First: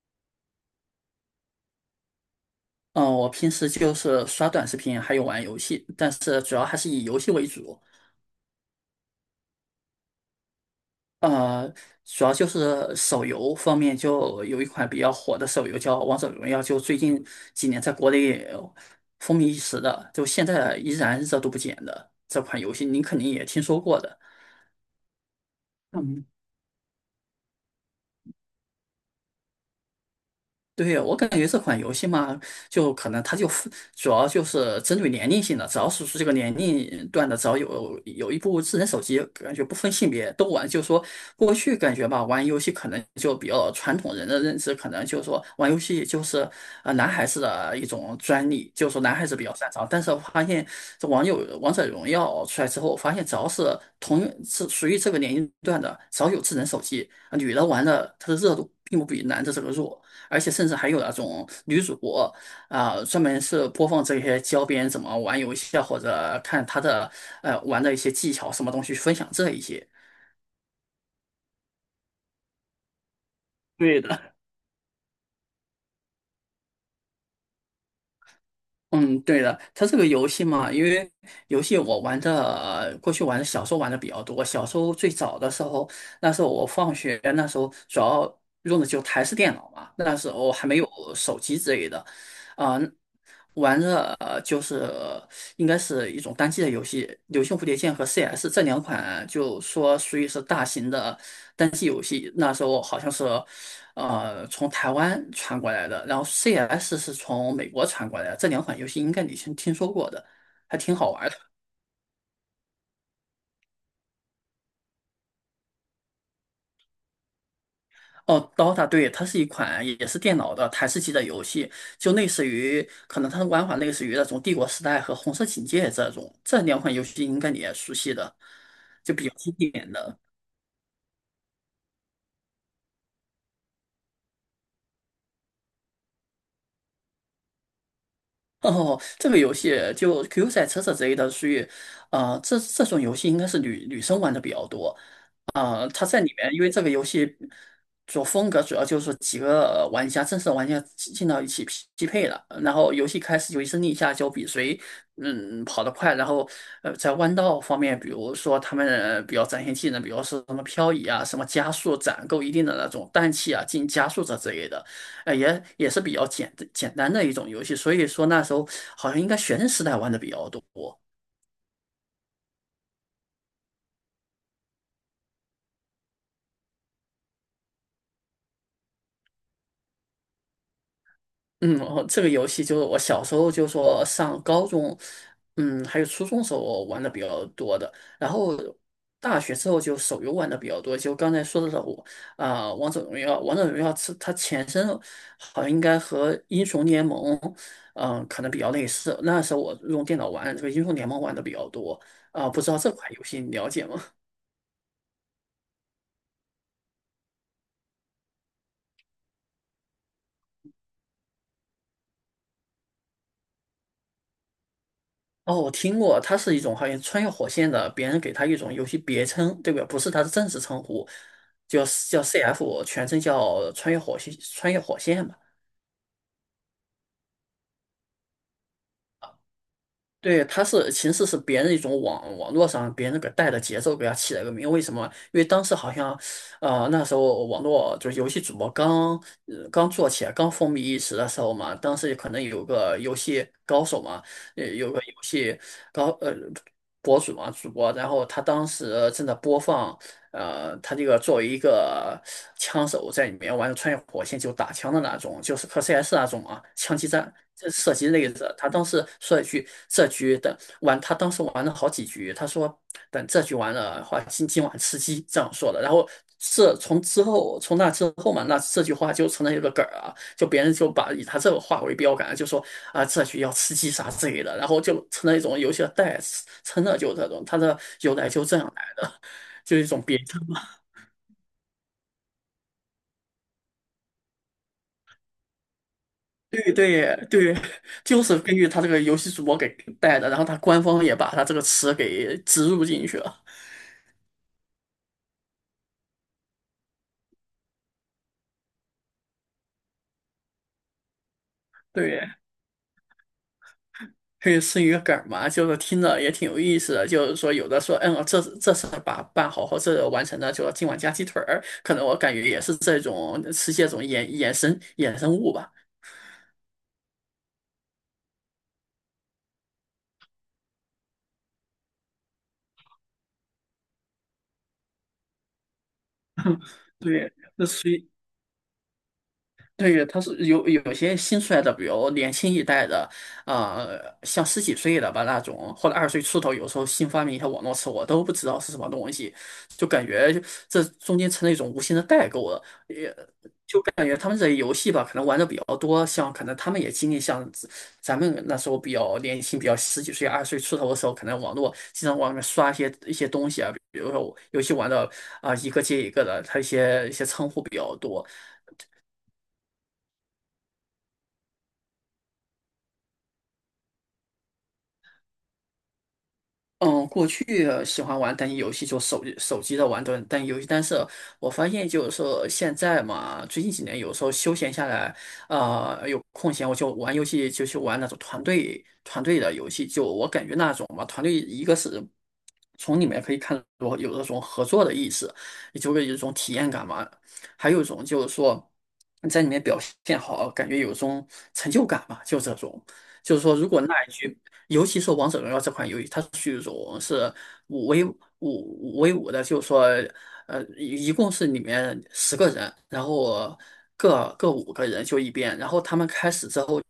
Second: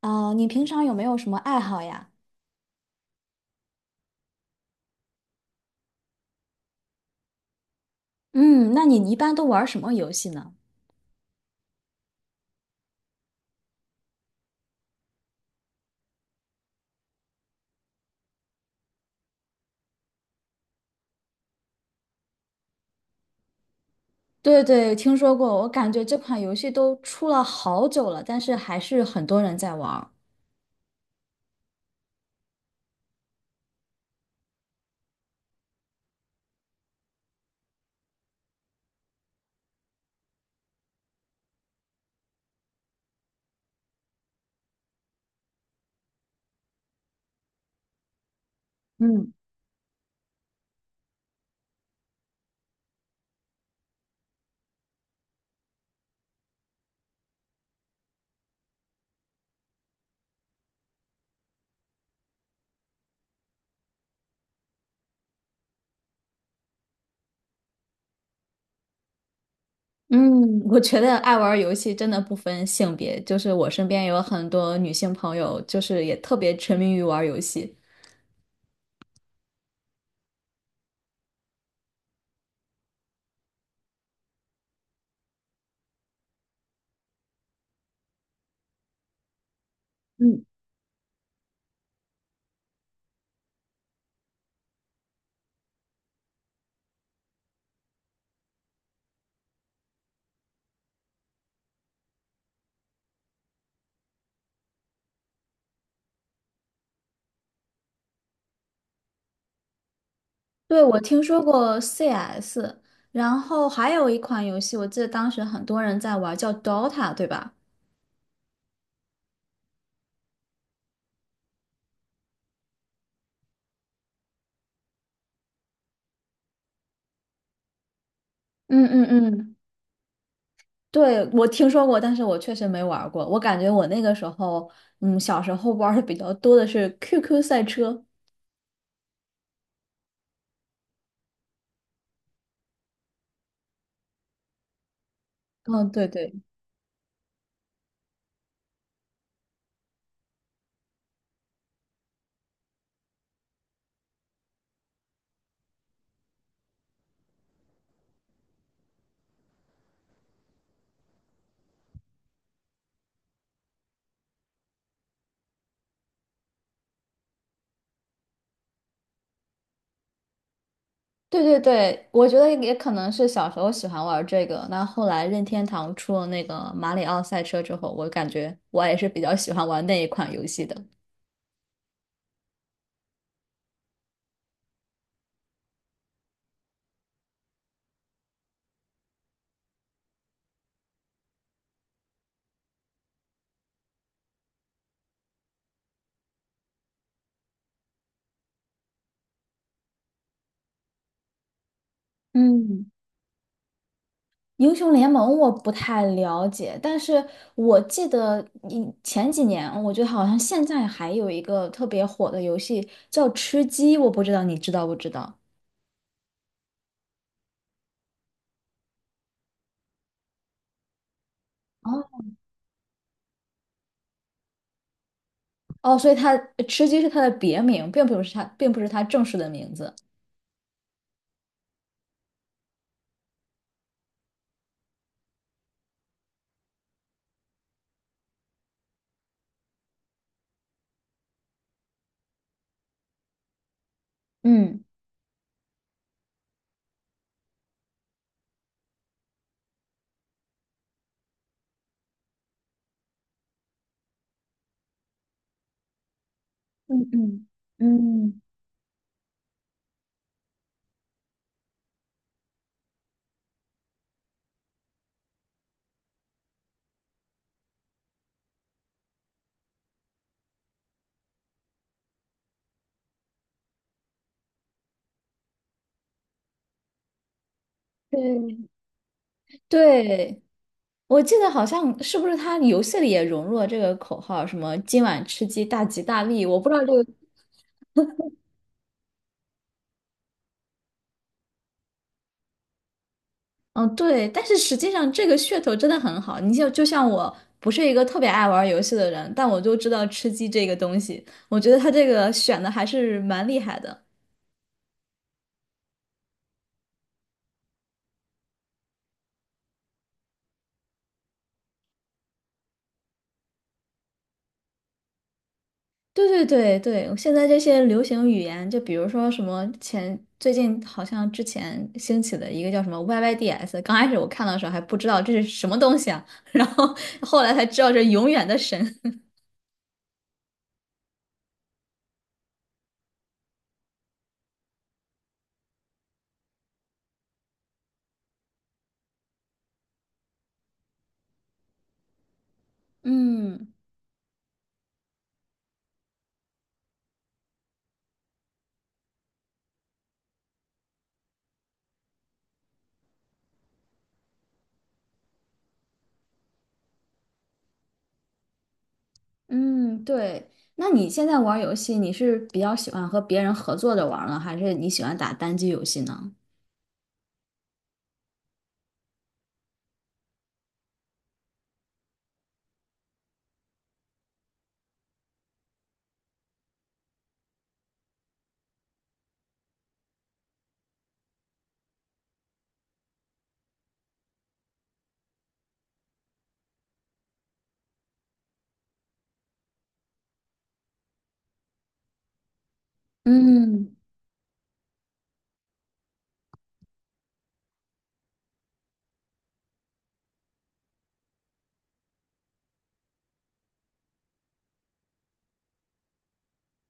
啊，你平常有没有什么爱好呀？嗯，我平时就是刷短视频，还有玩游戏，但是主要还是以游戏为主。嗯，那你一般都玩什么游戏呢？呃，主要就是手游方面，就有一款比较火的手游叫《王者荣耀》，就最近几年在国内风靡一时的，就现在依然热度不减的这款游戏，您肯定也听说过的。对对，听说过，我感觉这嗯。款游戏都出了好久了，但是还是很多人在玩儿。对，我感觉这款游戏嘛，就可能它就主要就是针对年龄性的，只要是这个年龄段的，只要有一部智能手机，感觉不分性别都玩。就是说过去感觉吧，玩游戏可能就比较传统人的认知，可能就是说玩游戏就是男孩子的一种专利，就是说男孩嗯子比较擅长。但是我发现这网友王者荣耀出来之后，我发现只要是同是属于这个年龄段的，只要有智能手机，女的玩的它的热度并不比男的这个弱。而且甚至还有那种女主播啊、专门是播放这些教别人怎么玩游戏啊，或者看他的玩的一些技巧什么东西，分享这一些。嗯，我觉得爱玩儿游戏真的不分性别，就是我身对边有的，很多女性朋友，就是也特别沉迷于玩儿游戏。嗯，对的，它这个游戏嘛，因为游戏我玩的，过去玩的小时候玩的比较多。小时候最早的时候，那时候我放学，那时候主要用的就台式电脑嘛，那时嗯，候还没有手机之类的，啊、玩的就是应该是一种单机的游戏，《流星蝴蝶剑》和 CS 这两款，就说属于是大型的单机游戏。那时候好像是。从台湾传过来的，然后 CS 是从美国传过来的，这两款游戏应该你先听说过的，还对，挺我好听玩的。说过 CS，然后还有一款游戏，我记得当时很多人在玩儿叫 Dota，对吧？哦，Dota，对，它是一款也是电脑的台式机的游戏，就类似于，可能它的玩法类似于那种《帝国时代》和《红色警戒》这种，这两款游戏应该你也熟悉的，嗯嗯就比较经嗯，典的。对，我听说过，但是我确实没玩儿过。我感觉我那个时候，嗯，小时候玩儿的比较多的是 QQ 赛车。哦，这个游戏就 Q 赛车这之类的，属于，这种游戏应该是女生玩的比较多。啊，嗯，对它在对里面，因为这个游戏主风格主要就是几个玩家，正式玩家进到一起匹配了，然后游戏开始就一声令下，就比谁跑得快，然后在弯道方面，比如说他们比较展现技能，比如说什么漂移啊，什么加速攒够一定的那种氮气啊，进行加速这之类的，也是比较简单的一种游戏，所以说那时候好像应该学生时代玩的比较多。对对对，我觉得也可能是小时候喜欢玩儿这个。那后来任天堂出了那个马里奥赛车之后，我感觉我也是比较喜欢玩那一款游戏的。嗯，哦，这个游戏就是我小时候就说上高中，还有初中时候我玩的比较多的，然后大学之后就手游玩的比较多，就刚才说的我啊，王者荣耀，王者荣耀是它前身好像应该和英雄联盟，可能比较类似。那时候我用电脑玩这个英雄联盟玩的比较多啊，不知道嗯，这款游戏你了解吗？英雄联盟我不太了解，但是我记得你前几年，我觉得好像现在还有一个特别火的游戏叫吃鸡，我不知道你知道不知道。哦，我听过，它是一种好像穿越火线的，别人给它一种游戏别称，对不对？不是它的正式称呼，叫叫 哦， CF，全称叫穿越火线，穿越火线嘛。哦，所以它吃鸡是它的别名，并不是它，并不是它正式的名字。对，它是其实是别人一种网络上别人给带的节奏给它起了个名，为什么？因为当时好像，那时候网络就是游戏主播刚刚做起来，刚风靡一时的时候嘛，当时可能有个游戏高手嘛，嗯有个游戏高呃博主嘛，主播，然后他当时正在播放。他这个作为一个枪手在里面玩穿越火线就打枪的那种，就是和 CS 那种啊枪嗯击战嗯这射击类嗯，的。他当时说一句，这局的玩，他当时玩了好几局，他说等这局完了的话，今晚吃鸡这样说的。然后这从之后，从那之后嘛，那这句话就成了一个梗儿啊，就别人就把以他这个话为标杆，就说啊这局要吃鸡啥之类的，然后就成了一种游戏的代词，成了就这种，他的由来就这对，样来的。就是一种别称。对，我记得好像是不是它游戏里也融入了这个口号，什么今晚吃鸡大吉大利，我不对知道这个，对对，就是根据他这个游戏主播给带的，然后他官方也把他这个词给植入进去了。嗯，对，但是实际上这个噱头真的很好，你像就像我不是一个特别爱玩游戏的人，但我就知道吃鸡这个东西，我觉得它这对，个选的还是蛮厉害的。可以是一个梗儿嘛，就是听着也挺有意思的。就是说，有的说，这次把办好或者完成的，就今晚加鸡腿儿，可能我感觉也是这种是这种衍生物吧。对对对对，现在这些流行语言，就比如说什么前最近好像之前兴起的一个叫什么 YYDS，刚开始我看到的时候还不知道这是什么东西啊，然后对，后来才那知属道这于永远的神。对，他是有些新出来的，比如年轻一代的，像十几岁的吧那种，或者二十岁出头，有时候新发明一些网络词，我都不知道是什么东西，就感觉就这中间成了一种无形的代沟了。也嗯感觉他们这游戏吧，可能玩的比较多，像可能他们也经历像咱们那时候比较年轻，比较十几岁、二十岁出头的时候，可能网络经常往里面刷一些东西啊，比如说我游戏玩的啊、一个接一个的，它一些称呼比较多。嗯，对。那你现在玩儿游戏，你是比较喜欢和别人合作着玩儿呢，还是你喜欢打单机游戏呢？嗯，过去喜欢玩单机游戏，就手机的玩单机游戏，但是我发现就是说现在嘛，最近几年有时候休闲下来，有空闲我就玩游戏，就去玩那种团队的游戏，就我感觉那种嘛，团队一个是从里面可以看到有那种合作的意识，也就会有一种体验感嘛，还有一种就是说你在里面表现好，感觉有一种成就感嘛，就这种。就是说，如果嗯那一局，尤其是《王者荣耀》这款游戏，它是一种是五 v 五的，就是说，一共是里面10个人，然后各5个人就一边，然后他们开始之后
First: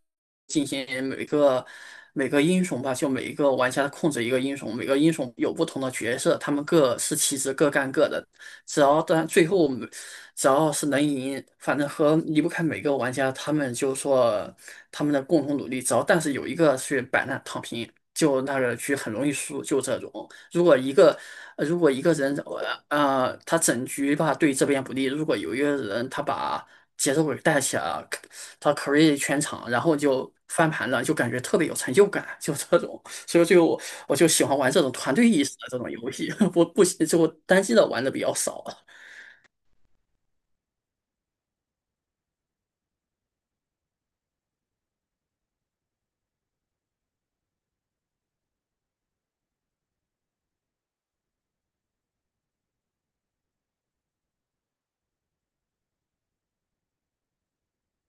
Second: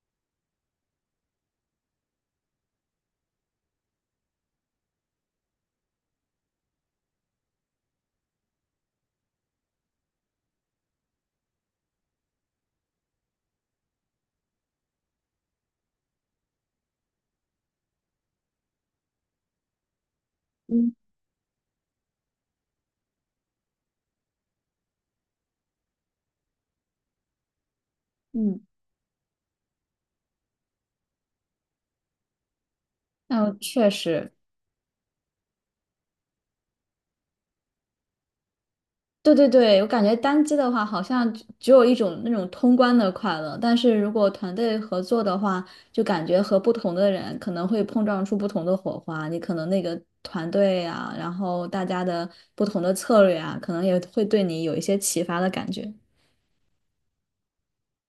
进行每个英雄吧，就每一个玩家控制一个英雄，每个英雄有不同的角色，他们各司其职，各干各的，只要到最后。只要是能赢，反正和离不开每个玩家，他们就说他们的共同努力，只要但是有一个去摆烂躺平，就那个局很容易输，就这种。如果一嗯个如果一个人他整局吧对这边不利，如果有一个人他把节奏给带起来了，嗯，他 carry 全场，然后就翻盘了，就感觉特别有成就感，就这种。所以那就我确我就实。喜欢玩这种团队意识的这种游戏，我不喜就单机的玩的比较少。对对对，我感觉单机的话，好像只有一种那种通关的快乐，但是如果团队合作的话，就感觉和不同的人可能会碰撞出不同的火花。你可能那个团队啊，然后大家的不同的策略啊，可能也会对你有一些启发的感觉。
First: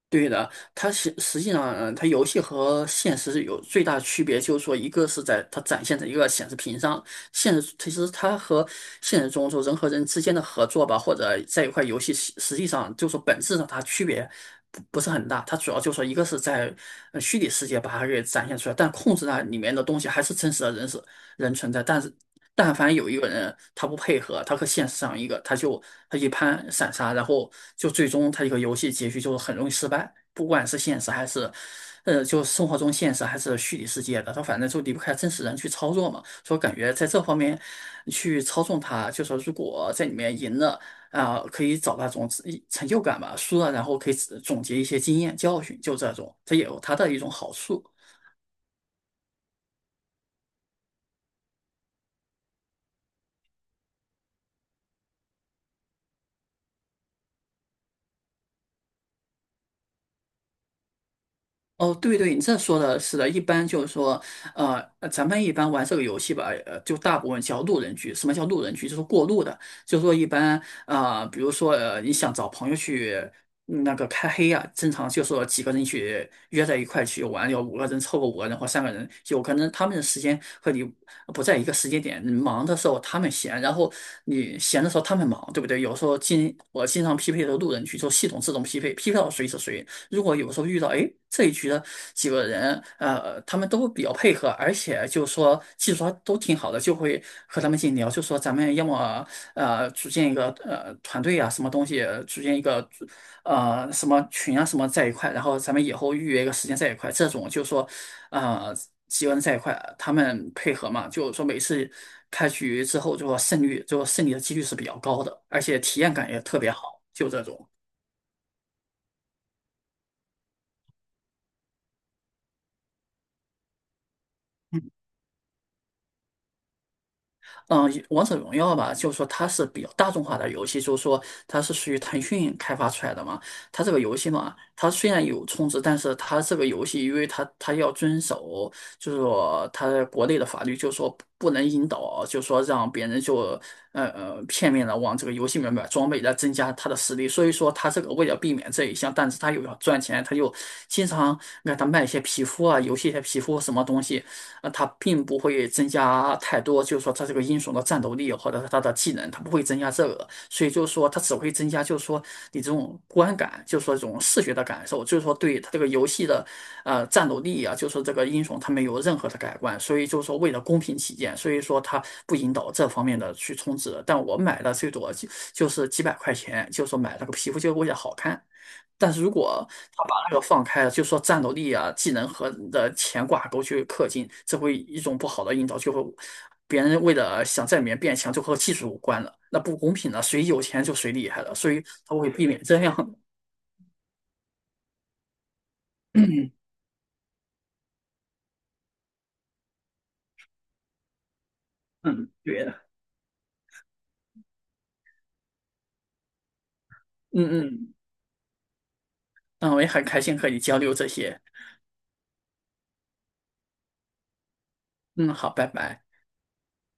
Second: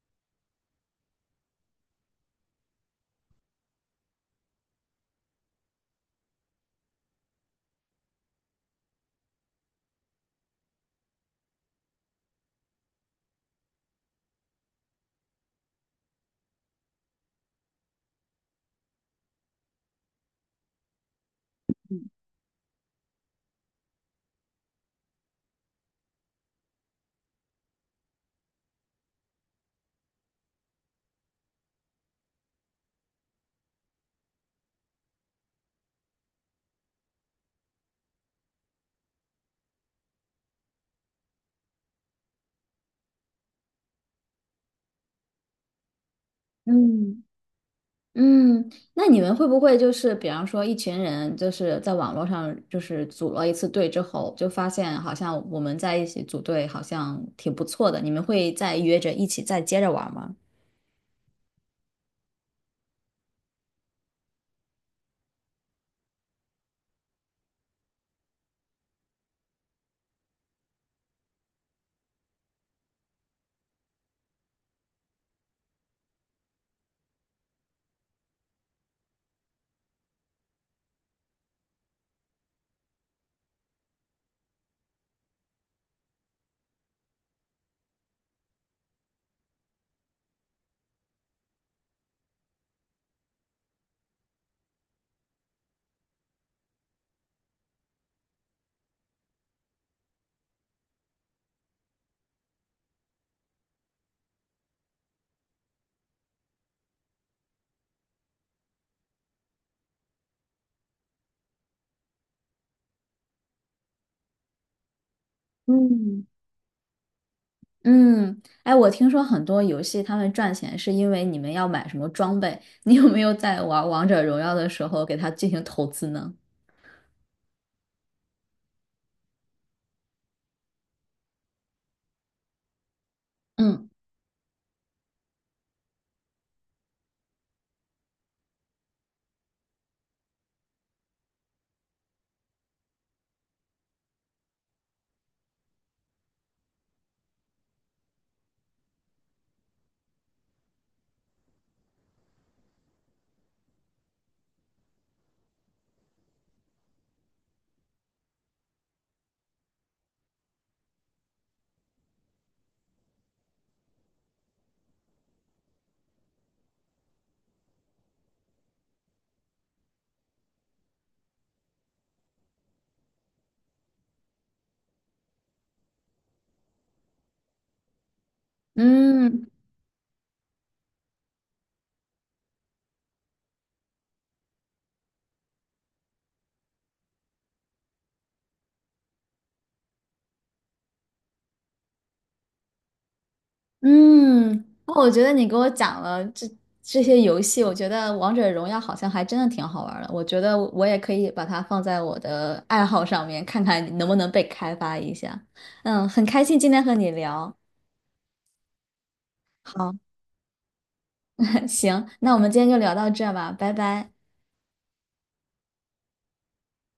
对的，它实际上，嗯，它游戏和现实是有最大区别，就是说，一个是在它展现在一个显示屏上，现实其实它和现实中就人和人之间的合作吧，或者在一块游戏，实际上就是说本质上它区别不是很大，它主要就是说一个是在虚拟世界把它给展现出来，但控制那里面的东西还是真实的人是人存在，但是但凡有一个人他不配合，他和现实上一个，他就他一盘散沙，然后就最终他一个游戏结局就是很容易失败，不管是现实还是，就生活中现实还是虚拟世界的，他反正就离不开真实人去操作嘛。所以我感觉在这方面去操纵他，就说如果在里面赢了啊、可以找那种自成就感吧；输了，然后可以总结一些经验教训，就这种，这也有它的一嗯。种好处。嗯，那你们会不会就是，比方说一群人就是在网络上就是组了一次队之后，就发现好像我们在一起组队好像挺不错的，你们会再约着一起再接着玩吗？哦，对对，你这说的是的，一般就是说，咱们一般玩这个游戏吧，就大部分叫路人局。什么叫路人局？就是过路的，就是说一般，比如说，你想找朋友去嗯那个开黑啊，正常就是说几个人去约在一块去玩，有五个人凑够五个人或三个人，有可能他们的时间和你不在一个时间点，你忙的时候他们闲，然后你闲的时候他们忙，对不对？有时候我经常匹配的路人局，就系统自动匹配，匹配到谁是谁。如果有时候遇到，哎，这一局的几个人，他们都比较配合，而且就说技术都挺好的，就会和他们进行聊，就说咱们要么组建一个团队啊，什么东西，组建一个什么群啊，什么在一块，然后咱们以后预约一个时间在一块，这种就说呃几个人在一块，他们配合嘛，就是说每次开局之后，就说胜率，就说胜利的几率是比较高的，而且体验嗯，感也特别好，就这种。嗯，哎，我听说很多游戏他们赚钱是因为你们要买什么装备，你有没有在玩王者荣耀的时候给它进行投资呢？嗯，王者荣耀吧，就是说它是比较大众化的游戏，就是说它是属于腾讯开发出来的嘛。它嗯，这个游戏嘛，它虽然有充值，但是它这个游戏，因为它要遵守，就是说它国内的法律，就是说不能引导，就是说让别人就片面的往这个游戏里面买装备来增加他的实力。所以说它这个为了避免这一项，但是它又要赚钱，它就经常让他卖一些皮肤啊，游戏一些皮肤什么东西。那它并不会增加太多，就是说它这个英雄的战斗力或者是他的技能，它不会增加这个，所以就是说它只会增加，就是说你这种观感，就是说这种视觉的感受，就是说对它这个游戏的战斗力啊，就是说这个英雄他没有任何的改观，所以就是说为了公平起见，所以说它不引导这方面的去充值，但我买的最多就是几百块钱，就是说买了个皮肤结为了好看。但是如嗯，果他把那个放开了，就说战斗力啊、技能和你的钱挂钩去氪金，这会一种不好的引导，就会别人为了想在里面变强，就和技术无关了，那不公平的，谁有钱就谁厉害了，所以他会避免这样的。嗯，我觉得你给我讲了这 这些游戏，我觉得王者荣耀好像还真的挺好玩儿的。我觉得我也可以把它放在我嗯，的对的，爱好上面，看看能不能被开发一下。嗯，很开心今天和你嗯聊。嗯，那我也好，很开心和你交流这些。行，那我们今天就聊到这吧，拜拜。嗯，好，拜拜。